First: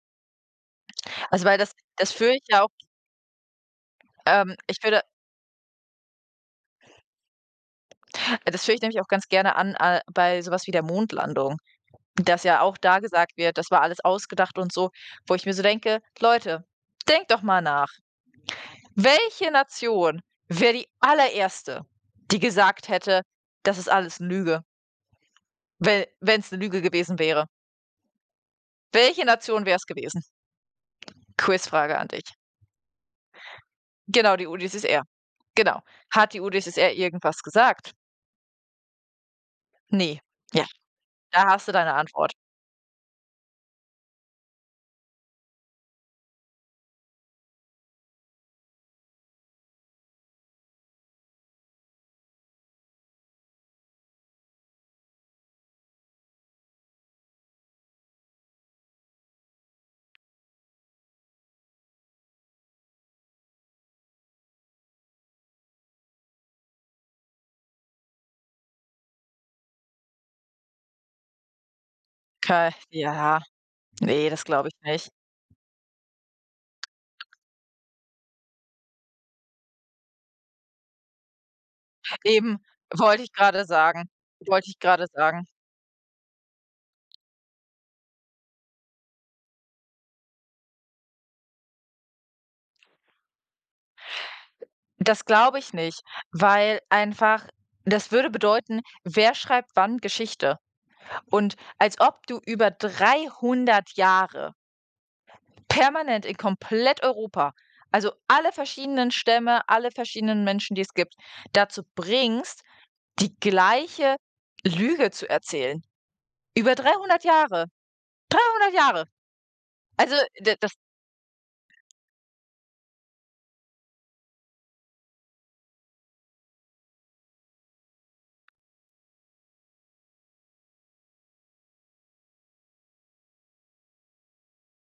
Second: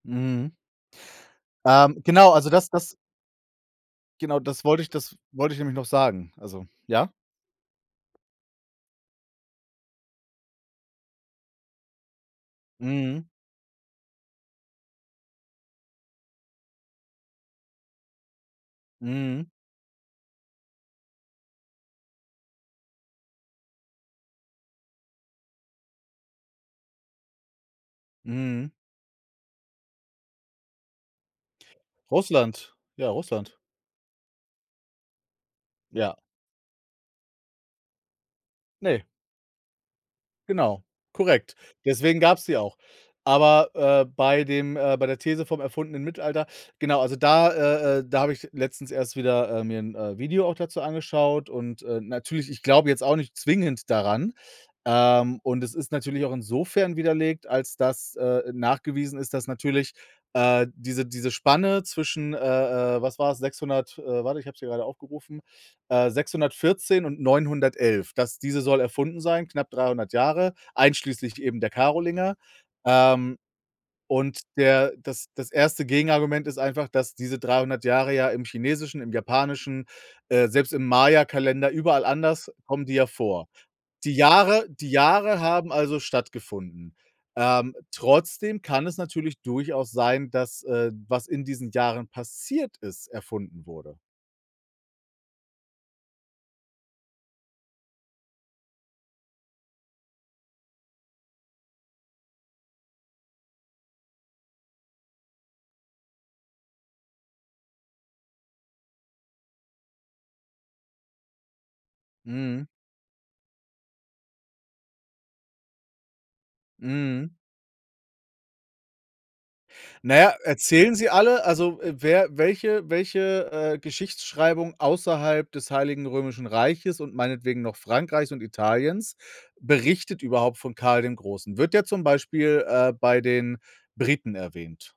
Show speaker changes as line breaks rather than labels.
Mhm.
Also, weil das
Ähm,
das
genau,
führe ich
also,
ja auch
das das Genau,
Ähm,
das
ich
wollte ich
würde
das wollte ich nämlich noch sagen, also Ja?
Das führe ich nämlich auch ganz gerne an, äh, bei so was wie der Mondlandung, dass ja auch da
Mhm.
gesagt wird, das war alles ausgedacht und so, wo ich mir so denke: „Leute, denkt doch mal nach.
Mhm.
Welche Nation wäre die allererste, die gesagt hätte: 'Das ist alles Lüge'”, we wenn's 'ne Lüge gewesen wäre?
Mhm.
Welche Nation wäre es gewesen? Quizfrage an dich.
Russland, ja, Russland.
Genau, die UdSSR. Genau.
Ja.
Hat die UdSSR irgendwas gesagt?
Ne.
Ne, ja,
Genau,
da
korrekt,
hast du deine
deswegen
Antwort.
gab's die auch. Aber, äh, bei dem äh, bei der These vom erfundenen Mittelalter genau, also da äh, äh, da habe ich letztens erst wieder mir 'n, äh, Video auch dazu angeschaut und, äh, natürlich ich glaube jetzt auch nicht zwingend daran, ähm, und es ist natürlich auch insofern widerlegt, als dass, äh, nachgewiesen ist, dass natürlich, äh, diese diese Spanne zwischen äh, äh, was war's, 600 äh, warte, ich habe es hier grade aufgerufen, äh, 614 und 911. Das diese soll erfunden sein, knapp 300 Jahre, einschließlich eben der Karolinger,
[unintelligible]
ähm,
Ja, ne,
und
das glaube ich
der
nicht.
das das erste Gegenargument ist einfach, dass diese 300 Jahre ja im chinesischen, im japanischen, äh, selbst im Mayakalender überall anders
Eben.
kommen die ja
Wollte ich
vor.
grade sagen
Die Jahre
wollte ich
die
grade
Jahre
sagen.
haben also stattgefunden, ähm, trotzdem kann es natürlich durchaus sein, dass, äh, was in diesen Jahren passiert ist, erfunden wurde.
Das glaube ich nicht, weil einfach das würde bedeuten, wer schreibt wann Geschichte? Und als ob du über 300 Jahre permanent in komplett Europa, also alle verschiedenen Stämme, alle verschiedenen Menschen, die es gibt, dazu bringst,
Mhm.
die gleiche Lüge zu erzählen. Über 300,
Mhm.
Jahre, 300 Jahre.
Na
Also,
ja,
d das
erzählen sie alle? Also, wer welche welche, äh, Geschichtsschreibung außerhalb des Heiligen Römischen Reiches und meinetwegen noch Frankreichs und Italiens berichtet überhaupt von Karl dem Großen? Wird der zum Beispiel, äh, bei den Briten erwähnt?